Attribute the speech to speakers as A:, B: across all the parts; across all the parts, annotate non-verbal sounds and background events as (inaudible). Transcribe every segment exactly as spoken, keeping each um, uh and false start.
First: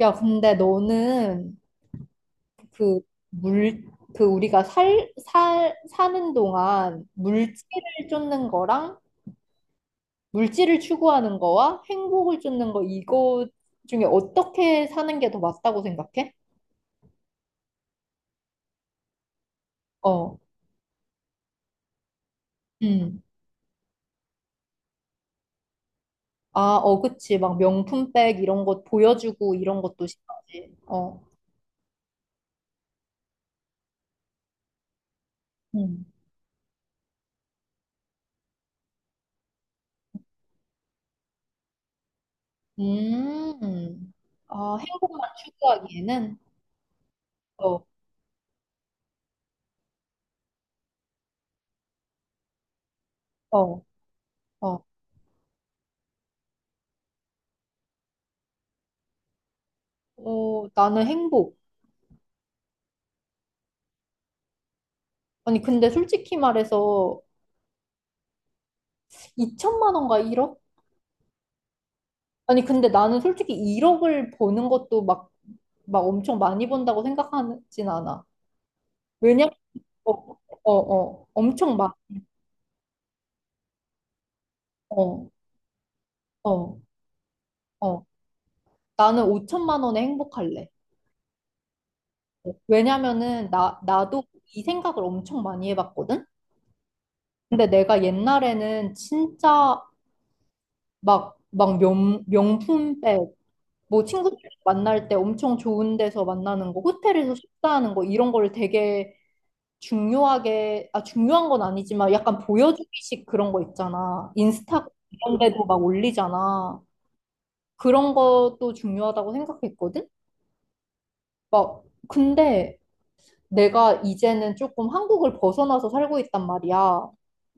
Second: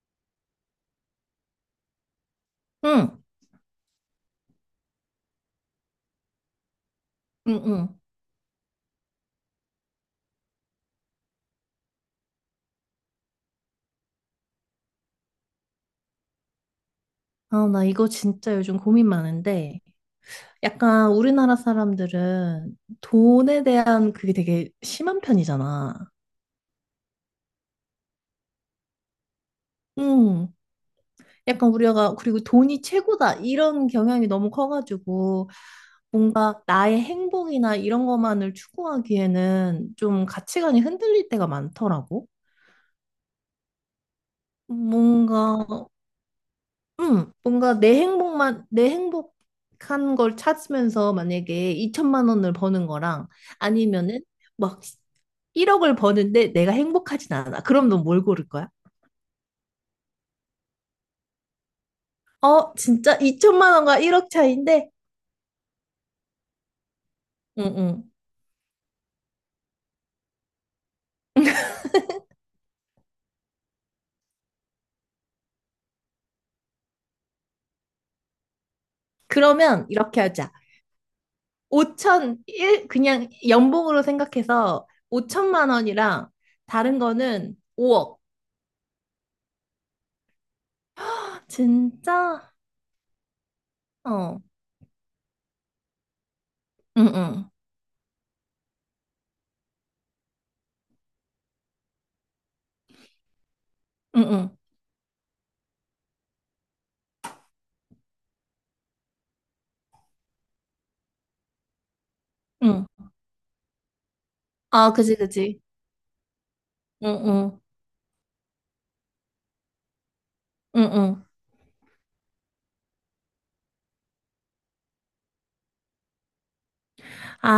A: 야, 근데 너는 그
B: 응,
A: 물, 그 우리가 살, 살, 사는 동안
B: 응, 응.
A: 물질을 쫓는 거랑 물질을 추구하는 거와 행복을 쫓는 거 이거 중에 어떻게 사는 게 더 맞다고 생각해?
B: 아, 나 이거 진짜 요즘 고민 많은데,
A: 어,
B: 약간 우리나라 사람들은
A: 음.
B: 돈에 대한 그게 되게 심한 편이잖아.
A: 아, 어, 그치. 막 명품백 이런 것 보여주고 이런 것도
B: 응.
A: 싫어하지. 어,
B: 약간 우리가, 그리고 돈이 최고다, 이런 경향이 너무 커가지고,
A: 음.
B: 뭔가 나의 행복이나 이런 것만을 추구하기에는 좀 가치관이 흔들릴 때가 많더라고.
A: 음. 아, 행복만
B: 뭔가
A: 추구하기에는?
B: 응, 뭔가
A: 어,
B: 내 행복만, 내 행복한 걸 찾으면서 만약에 이천만 원을 버는 거랑
A: 어,
B: 아니면은 막
A: 어.
B: 일억을 버는데 내가 행복하진 않아. 그럼 넌 뭘 고를 거야?
A: 어, 나는 행복.
B: 어, 진짜 이천만 원과 일억 차이인데?
A: 아니, 근데 솔직히 말해서
B: 응, 응.
A: 이천만 원과 일억? 아니, 근데 나는 솔직히 일억을 버는 것도 막, 막 엄청 많이 번다고 생각하진 않아. 왜냐면,
B: 그러면
A: 어,
B: 이렇게
A: 어,
B: 하자.
A: 어, 엄청 많,
B: 오천, 일 그냥 연봉으로 생각해서
A: 어,
B: 오천만 원이랑
A: 어,
B: 다른 거는
A: 어.
B: 오억.
A: 나는 오천만 원에 행복할래.
B: 진짜?
A: 왜냐면은, 나, 나도
B: 어.
A: 이 생각을 엄청 많이 해봤거든?
B: 응, 응.
A: 근데 내가 옛날에는 진짜 막, 막 명, 명품백, 뭐
B: 응,
A: 친구들
B: 응.
A: 만날 때 엄청 좋은 데서 만나는 거, 호텔에서 식사하는 거 이런 거를 되게 중요하게 아 중요한 건 아니지만 약간
B: 응.
A: 보여주기식 그런 거 있잖아. 인스타
B: 아, 그지,
A: 이런
B: 그지.
A: 데도 막 올리잖아.
B: 응, 응.
A: 그런 것도 중요하다고 생각했거든.
B: 응, 응.
A: 막 근데 내가 이제는 조금 한국을 벗어나서 살고 있단 말이야.
B: 아,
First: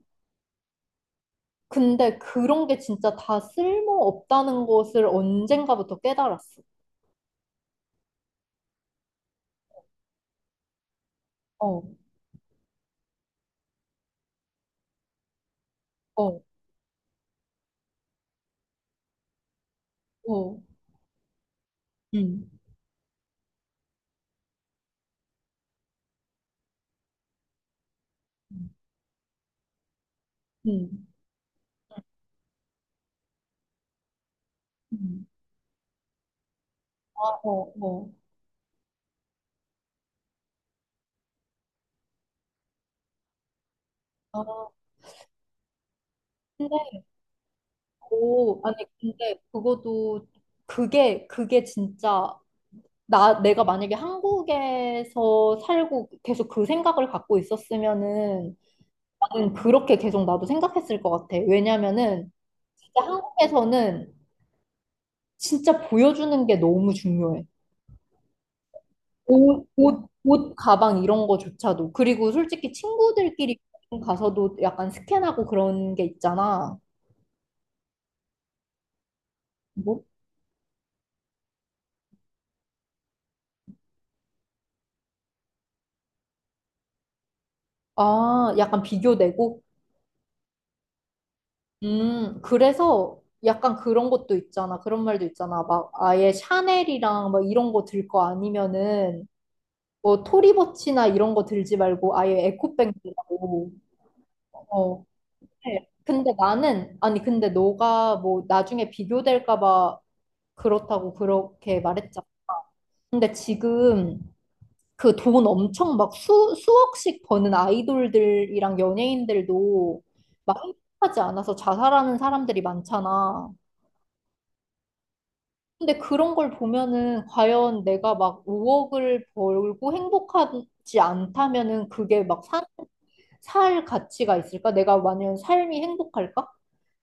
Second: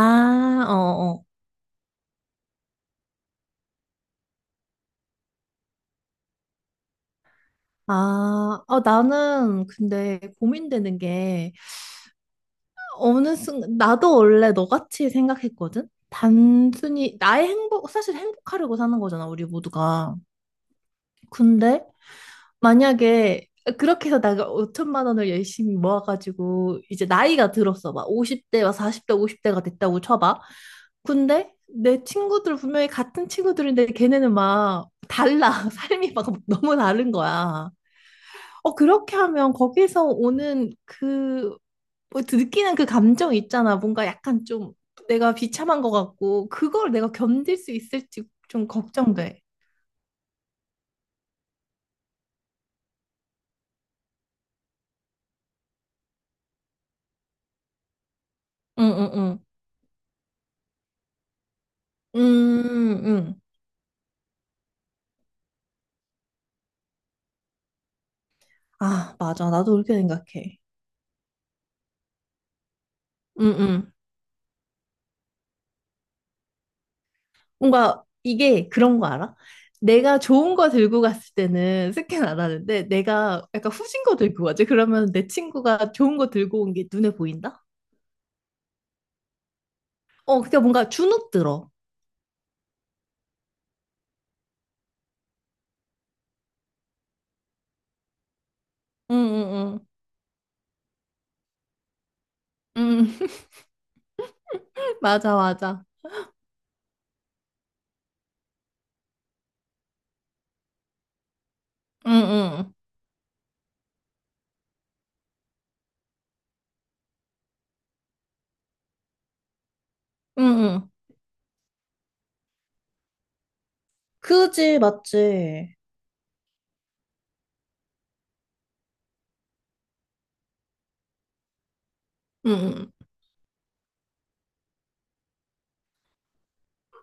B: 어, 어.
A: 근데 그런 게 진짜 다 쓸모없다는 것을 언젠가부터 깨달았어.
B: 아, 어, 나는 근데 고민되는 게
A: 어,
B: 어느 순간 나도 원래 너같이 생각했거든?
A: 어,
B: 단순히 나의 행복, 사실 행복하려고 사는 거잖아, 우리 모두가.
A: 어.
B: 근데
A: 음,
B: 만약에 그렇게 해서 내가 오천만 원을 열심히 모아가지고 이제 나이가 들었어. 막 오십 대, 막 사십 대, 오십 대가 됐다고 쳐봐.
A: 음.
B: 근데 내 친구들 분명히 같은 친구들인데 걔네는 막
A: 음.
B: 달라. (laughs) 삶이 막 너무 다른
A: 아,
B: 거야.
A: 어, 어.
B: 어, 그렇게 하면 거기서 오는 그, 뭐, 느끼는 그 감정 있잖아. 뭔가
A: 아,
B: 약간 좀 내가 비참한 것 같고, 그걸
A: 근데,
B: 내가 견딜 수 있을지
A: 오,
B: 좀
A: 아니, 근데
B: 걱정돼.
A: 그것도, 그게, 그게 진짜, 나, 내가 만약에 한국에서 살고 계속 그 생각을 갖고 있었으면은,
B: 응, 응, 응.
A: 나는 그렇게 계속 나도 생각했을 것 같아. 왜냐면은, 진짜
B: 음, 응.
A: 한국에서는 진짜 보여주는 게 너무 중요해.
B: 아, 맞아.
A: 옷,
B: 나도 그렇게
A: 옷, 옷,
B: 생각해.
A: 가방 이런 거조차도. 그리고 솔직히
B: 응,
A: 친구들끼리
B: 응.
A: 가서도 약간 스캔하고 그런 게 있잖아.
B: 뭔가 이게 그런 거 알아?
A: 뭐?
B: 내가 좋은 거 들고 갔을 때는 스캔 안 하는데, 내가 약간 후진 거 들고 가지. 그러면 내 친구가 좋은 거 들고 온 게 눈에 보인다?
A: 아, 약간 비교되고.
B: 어, 그러니까 뭔가 주눅 들어.
A: 음, 그래서 약간 그런 것도 있잖아. 그런 말도 있잖아. 막 아예 샤넬이랑 막 이런 거 들 거
B: 응,
A: 아니면은
B: 응, 응.
A: 뭐 토리버치나 이런 거 들지 말고 아예 에코백
B: 응.
A: 들라고. 어.
B: 맞아, 맞아.
A: 네. 근데 나는 아니 근데 너가 뭐 나중에 비교될까 봐 그렇다고 그렇게
B: 응,
A: 말했잖아.
B: 응,
A: 근데 지금 그 돈 엄청 막 수, 수억씩 버는 아이돌들이랑 연예인들도
B: 응,
A: 막
B: 응.
A: 행복하지 않아서 자살하는 사람들이 많잖아.
B: 그지, 맞지?
A: 근데 그런 걸 보면은 과연 내가 막 오억을 벌고 행복하지 않다면은 그게 막
B: 응,
A: 사,
B: 응.
A: 살 가치가 있을까? 내가 만약 삶이 행복할까?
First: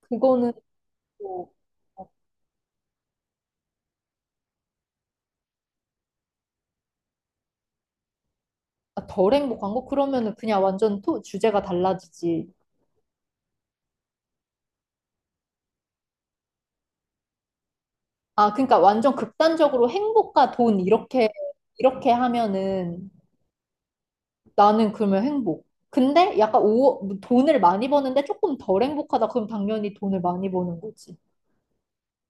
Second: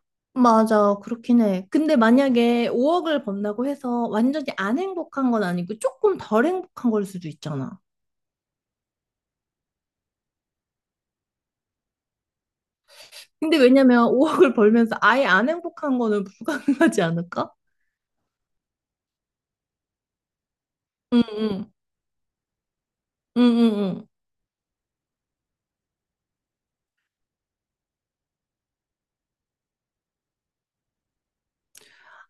A: 그거는
B: 맞아, 그렇긴
A: 또
B: 해. 근데 만약에 오억을 번다고 해서 완전히 안 행복한 건 아니고 조금 덜 행복한 걸 수도 있잖아.
A: 덜 행복한 거? 그러면은 그냥 완전 토, 주제가 달라지지.
B: 근데 왜냐면 오억을 (laughs) 벌면서 아예 안 행복한 거는 (laughs) 불가능하지 않을까?
A: 아, 그러니까 완전 극단적으로 행복과 돈
B: 응,
A: 이렇게
B: 응,
A: 이렇게 하면은
B: 응, 응,
A: 나는 그러면 행복. 근데 약간 오, 돈을 많이 버는데 조금 덜 행복하다. 그럼 당연히 돈을 많이 버는 거지.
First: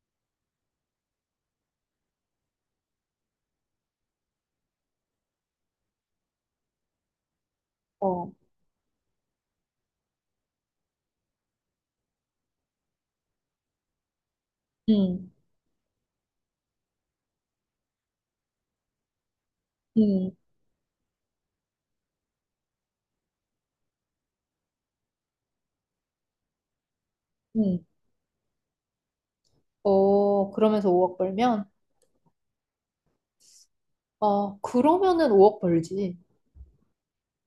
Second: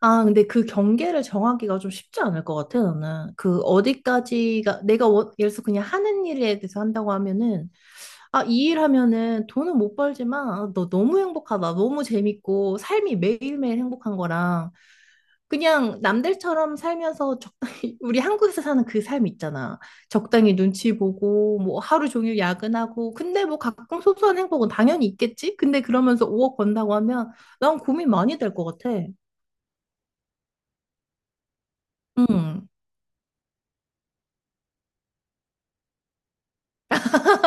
B: 아, 근데 그 경계를 정하기가 좀 쉽지 않을 것 같아, 나는. 그 어디까지가, 내가 원- 예를 들어서 그냥 하는 일에 대해서 한다고 하면은,
A: 어.
B: 아, 이 일 하면은 돈은 못 벌지만, 아, 너 너무 행복하다. 너무 재밌고, 삶이 매일매일 행복한 거랑,
A: 음.
B: 그냥 남들처럼 살면서 적당히, (laughs) 우리 한국에서 사는 그 삶 있잖아.
A: 음.
B: 적당히 눈치 보고, 뭐 하루 종일 야근하고, 근데 뭐 가끔 소소한 행복은 당연히 있겠지? 근데 그러면서 오억 번다고 하면, 난
A: 음.
B: 고민 많이 될 것 같아.
A: 어, 그러면서 오억 벌면?
B: 응.
A: 어, 그러면은 오억 벌지.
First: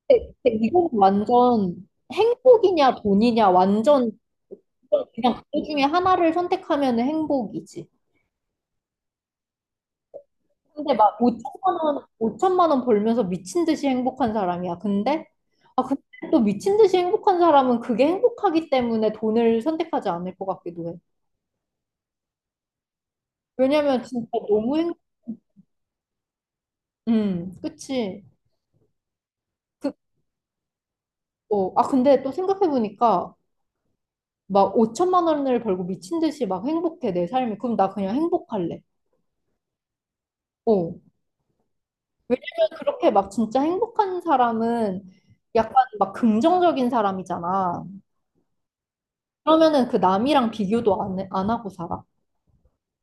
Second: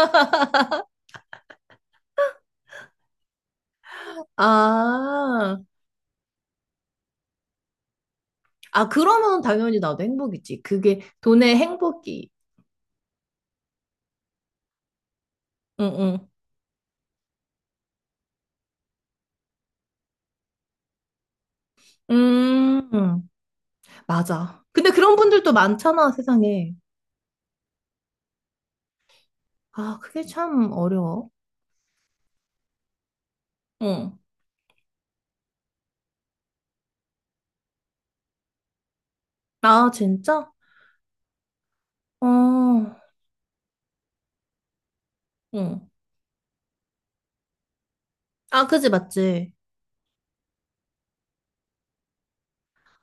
A: 근데, 근데 이건 완전 행복이냐 돈이냐 완전 그냥
B: 아,
A: 그 중에 하나를 선택하면 행복이지.
B: 아, 그러면 당연히 나도 행복이지.
A: 근데
B: 그게
A: 막
B: 돈의
A: 오천만 원,
B: 행복이.
A: 오천만 원 벌면서 미친 듯이 행복한 사람이야. 근데 아,
B: 응,
A: 근데
B: 응.
A: 또 미친 듯이 행복한 사람은 그게 행복하기 때문에 돈을 선택하지 않을 것 같기도 해.
B: 음,
A: 왜냐면 진짜
B: 맞아.
A: 너무
B: 근데
A: 행,
B: 그런 분들도 많잖아, 세상에.
A: 음, 그치. 그,
B: 아, 그게 참 어려워.
A: 어, 아, 근데 또 생각해보니까
B: 응.
A: 막 오천만 원을 벌고 미친 듯이 막 행복해, 내 삶이. 그럼 나 그냥 행복할래.
B: 아, 진짜?
A: 어. 왜냐면
B: 어,
A: 그렇게 막 진짜 행복한 사람은 약간
B: 응.
A: 막 긍정적인 사람이잖아.
B: 아, 그지, 맞지.
A: 그러면은 그 남이랑 비교도 안, 해- 안 하고 살아.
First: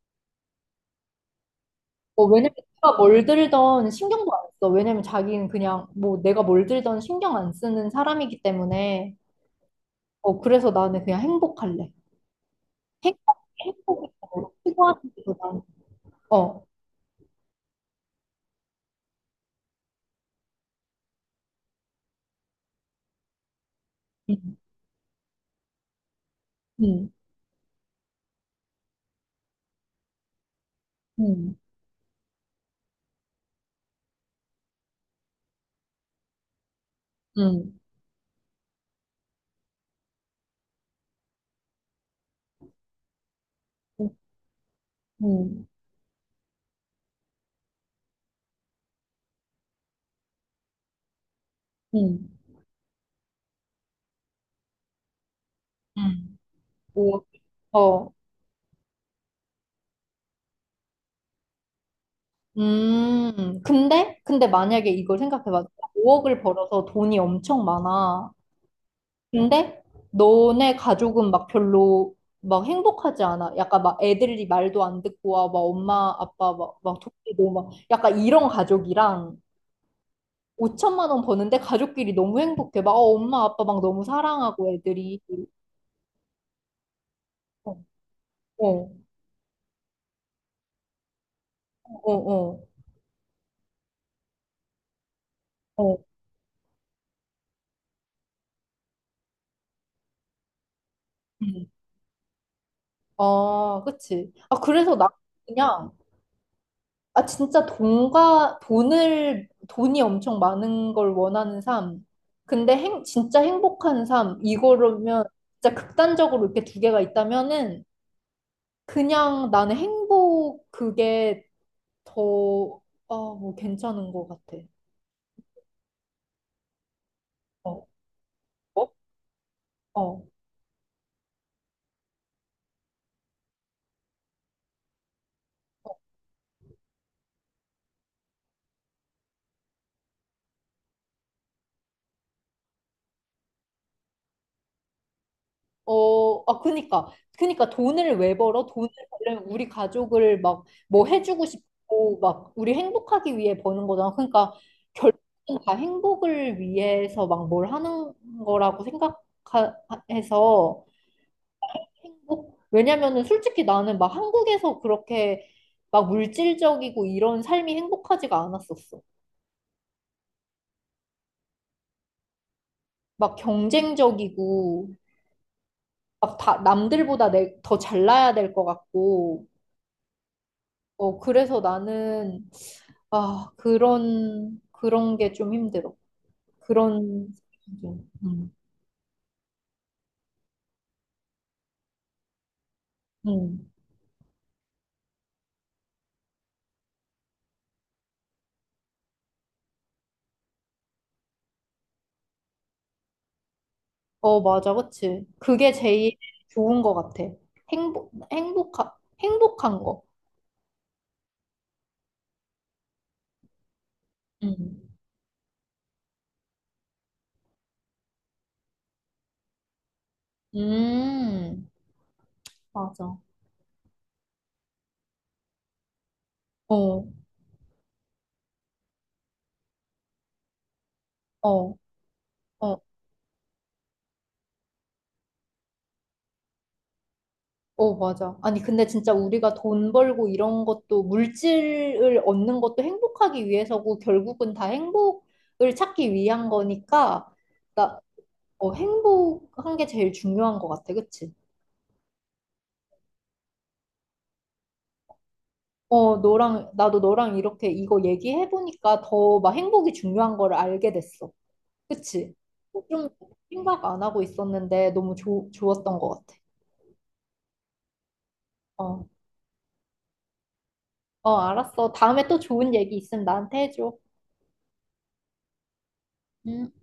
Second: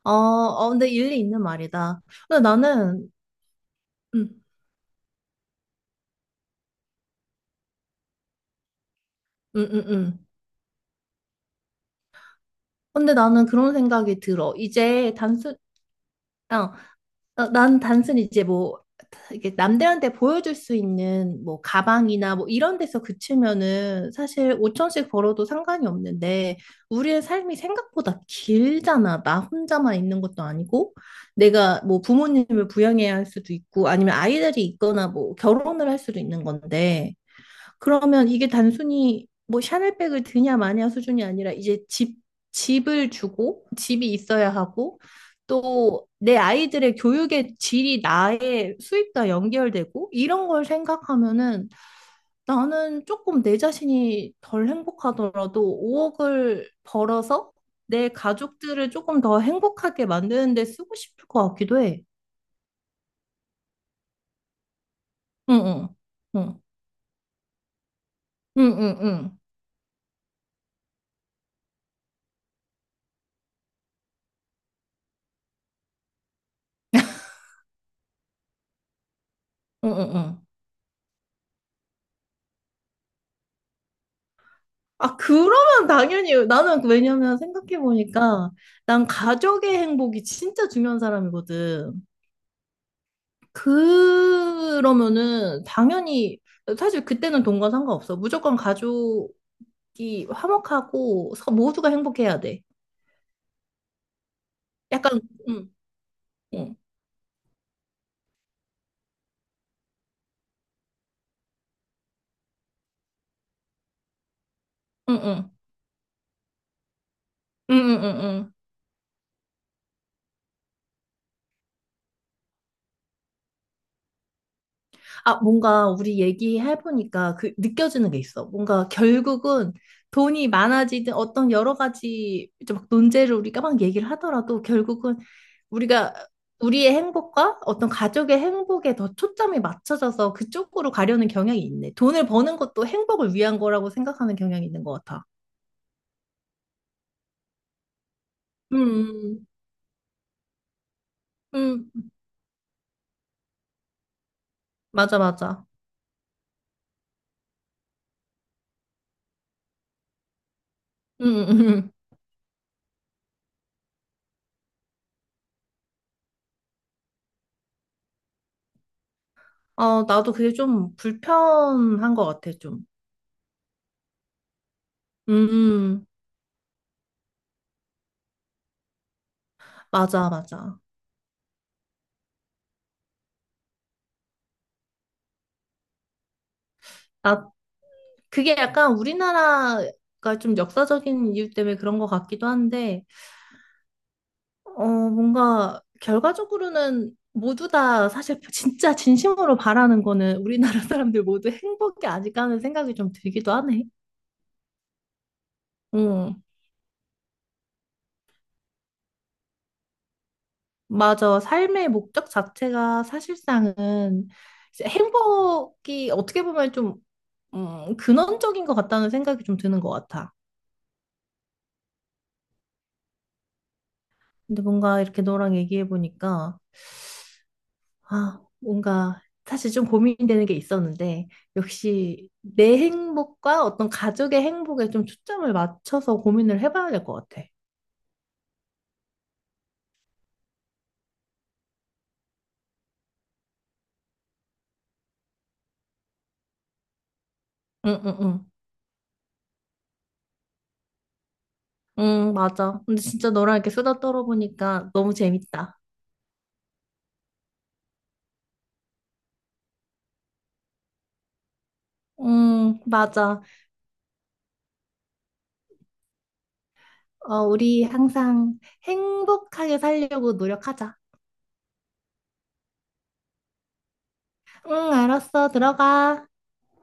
B: 어, 어, 근데 일리 있는 말이다.
A: 어,
B: 근데
A: 왜냐면 내가
B: 나는,
A: 뭘 들던
B: 응,
A: 신경도 안 써. 왜냐면 자기는 그냥 뭐 내가 뭘 들던 신경 안 쓰는 사람이기 때문에
B: 응, 응, 응.
A: 어, 그래서 나는 그냥 행복할래.
B: 근데
A: 행복,
B: 나는 그런
A: 행복이
B: 생각이
A: 더
B: 들어.
A: 필요한
B: 이제
A: 게더
B: 단순,
A: 나은
B: 어,
A: 어.
B: 어, 난 단순히 이제 뭐 이게 남들한테 보여줄 수 있는 뭐 가방이나 뭐 이런 데서 그치면은 사실
A: 음,
B: 오천씩 벌어도 상관이 없는데
A: 음,
B: 우리의 삶이 생각보다 길잖아. 나 혼자만 있는 것도 아니고
A: 음,
B: 내가 뭐 부모님을 부양해야 할 수도 있고 아니면 아이들이 있거나 뭐 결혼을 할 수도 있는 건데
A: 음,
B: 그러면 이게 단순히 뭐 샤넬백을 드냐 마냐 수준이 아니라 이제 집, 집을 주고
A: 음.
B: 집이 있어야 하고
A: 음.
B: 또 내 아이들의 교육의 질이 나의 수입과 연결되고 이런 걸 생각하면은
A: 음.
B: 나는 조금 내 자신이 덜 행복하더라도
A: 음.
B: 오억을
A: 오,
B: 벌어서 내
A: 어.
B: 가족들을 조금 더 행복하게 만드는 데 쓰고 싶을 것 같기도 해.
A: 음. 근데 근데 만약에 이걸
B: 응,
A: 생각해봐.
B: 응,
A: 오억을
B: 응,
A: 벌어서 돈이 엄청 많아.
B: 응, 응, 응,
A: 근데 너네 가족은 막 별로 막 행복하지 않아. 약간 막 애들이 말도 안 듣고 와, 막 엄마 아빠 막막 돕기도 막 약간 이런 가족이랑
B: 응, 응. 응.
A: 오천만 원 버는데 가족끼리 너무 행복해. 막 어, 엄마 아빠 막 너무 사랑하고
B: 아,
A: 애들이
B: 그러면 당연히 나는 왜냐면
A: 어,
B: 생각해보니까
A: 어,
B: 난 가족의 행복이 진짜 중요한 사람이거든.
A: 어, 어,
B: 그러면은
A: 어.
B: 당연히 사실 그때는 돈과 상관없어. 무조건 가족이 화목하고 서-
A: 음.
B: 모두가 행복해야 돼.
A: 아, 그치. 아, 그래서 나
B: 약간 응,
A: 그냥
B: 응,
A: 아, 진짜 돈과, 돈을, 돈이 엄청 많은 걸 원하는 삶. 근데 행, 진짜 행복한 삶.
B: 응,
A: 이거라면,
B: 응.
A: 진짜 극단적으로 이렇게 두 개가
B: 응,
A: 있다면은,
B: 응, 응, 응.
A: 그냥 나는 행복, 그게 더, 어, 뭐, 괜찮은 것 같아.
B: 아, 뭔가 우리 얘기해보니까 그
A: 어,
B: 느껴지는 게 있어. 뭔가
A: 어?
B: 결국은
A: 어.
B: 돈이 많아지든 어떤 여러 가지 이제 막 논제를 우리가 막 얘기를 하더라도 결국은 우리가 우리의 행복과 어떤 가족의 행복에 더 초점이 맞춰져서 그쪽으로 가려는 경향이 있네. 돈을 버는 것도 행복을 위한 거라고 생각하는 경향이 있는 것 같아.
A: 어, 아, 그니까. 그니까 돈을 왜 벌어? 돈을 벌려면
B: 음,
A: 우리 가족을 막 뭐 해주고
B: 음,
A: 싶고, 막 우리 행복하기 위해 버는 거잖아. 그러니까
B: 맞아,
A: 결국은
B: 맞아.
A: 다 행복을 위해서 막 뭘 하는 거라고 생각해서
B: 음, 음, 음.
A: 행복? 왜냐면은 솔직히 나는 막 한국에서 그렇게 막 물질적이고 이런 삶이 행복하지가 않았었어.
B: 어, 나도 그게 좀 불편한 것 같아, 좀.
A: 막 경쟁적이고,
B: 음, 음.
A: 막 다 남들보다 내, 더 잘나야 될 것 같고.
B: 맞아, 맞아.
A: 어, 그래서 나는, 아, 그런, 그런 게 좀 힘들어. 그런,
B: 나,
A: 좀, 음,
B: 그게 약간 우리나라가 좀 역사적인 이유 때문에 그런 것 같기도 한데,
A: 음.
B: 어, 뭔가 결과적으로는 모두 다 사실 (laughs) 진짜 진심으로 바라는 거는 우리나라 (laughs) 사람들 모두 행복이 아닐까 하는 생각이 좀 들기도 하네.
A: 어, 맞아, 그치. 그게 제일
B: 응,
A: 좋은 것 같아. 행복, 행복한, 행복한 거.
B: 맞아. 삶의 목적 자체가 사실상은 이제
A: 음,
B: 행복이 어떻게 보면 좀 음, 근원적인 것 같다는 생각이 좀 드는 것 같아.
A: 음, 맞아.
B: 근데 뭔가 이렇게 너랑 얘기해 보니까
A: 어,
B: 아, 뭔가 사실 좀 고민되는 게 있었는데,
A: 어,
B: 역시 내
A: 어,
B: 행복과 어떤 가족의 행복에 좀 초점을 맞춰서 고민을 해봐야 될 것 같아.
A: 어, 맞아. 아니, 근데 진짜 우리가 돈 벌고 이런 것도, 물질을 얻는 것도 행복하기 위해서고, 결국은 다 행복을 찾기 위한 거니까,
B: 응,
A: 나,
B: 응, 응.
A: 어, 행복한 게 제일 중요한 것 같아, 그치?
B: 응, 맞아. 근데 진짜 너랑 이렇게 수다 떨어보니까 너무 재밌다.
A: 어, 너랑, 나도 너랑 이렇게 이거 얘기해보니까 더 막 행복이 중요한 거를 알게 됐어. 그치?
B: 응,
A: 어, 좀
B: 맞아.
A: 생각 안 하고 있었는데 너무 좋 좋았던 것 같아.
B: 어, 우리 항상
A: 어,
B: 행복하게 살려고 노력하자.
A: 어, 알았어. 다음에 또 좋은 얘기 있으면 나한테 해줘.
B: 응, 알았어. 들어가.
A: 응.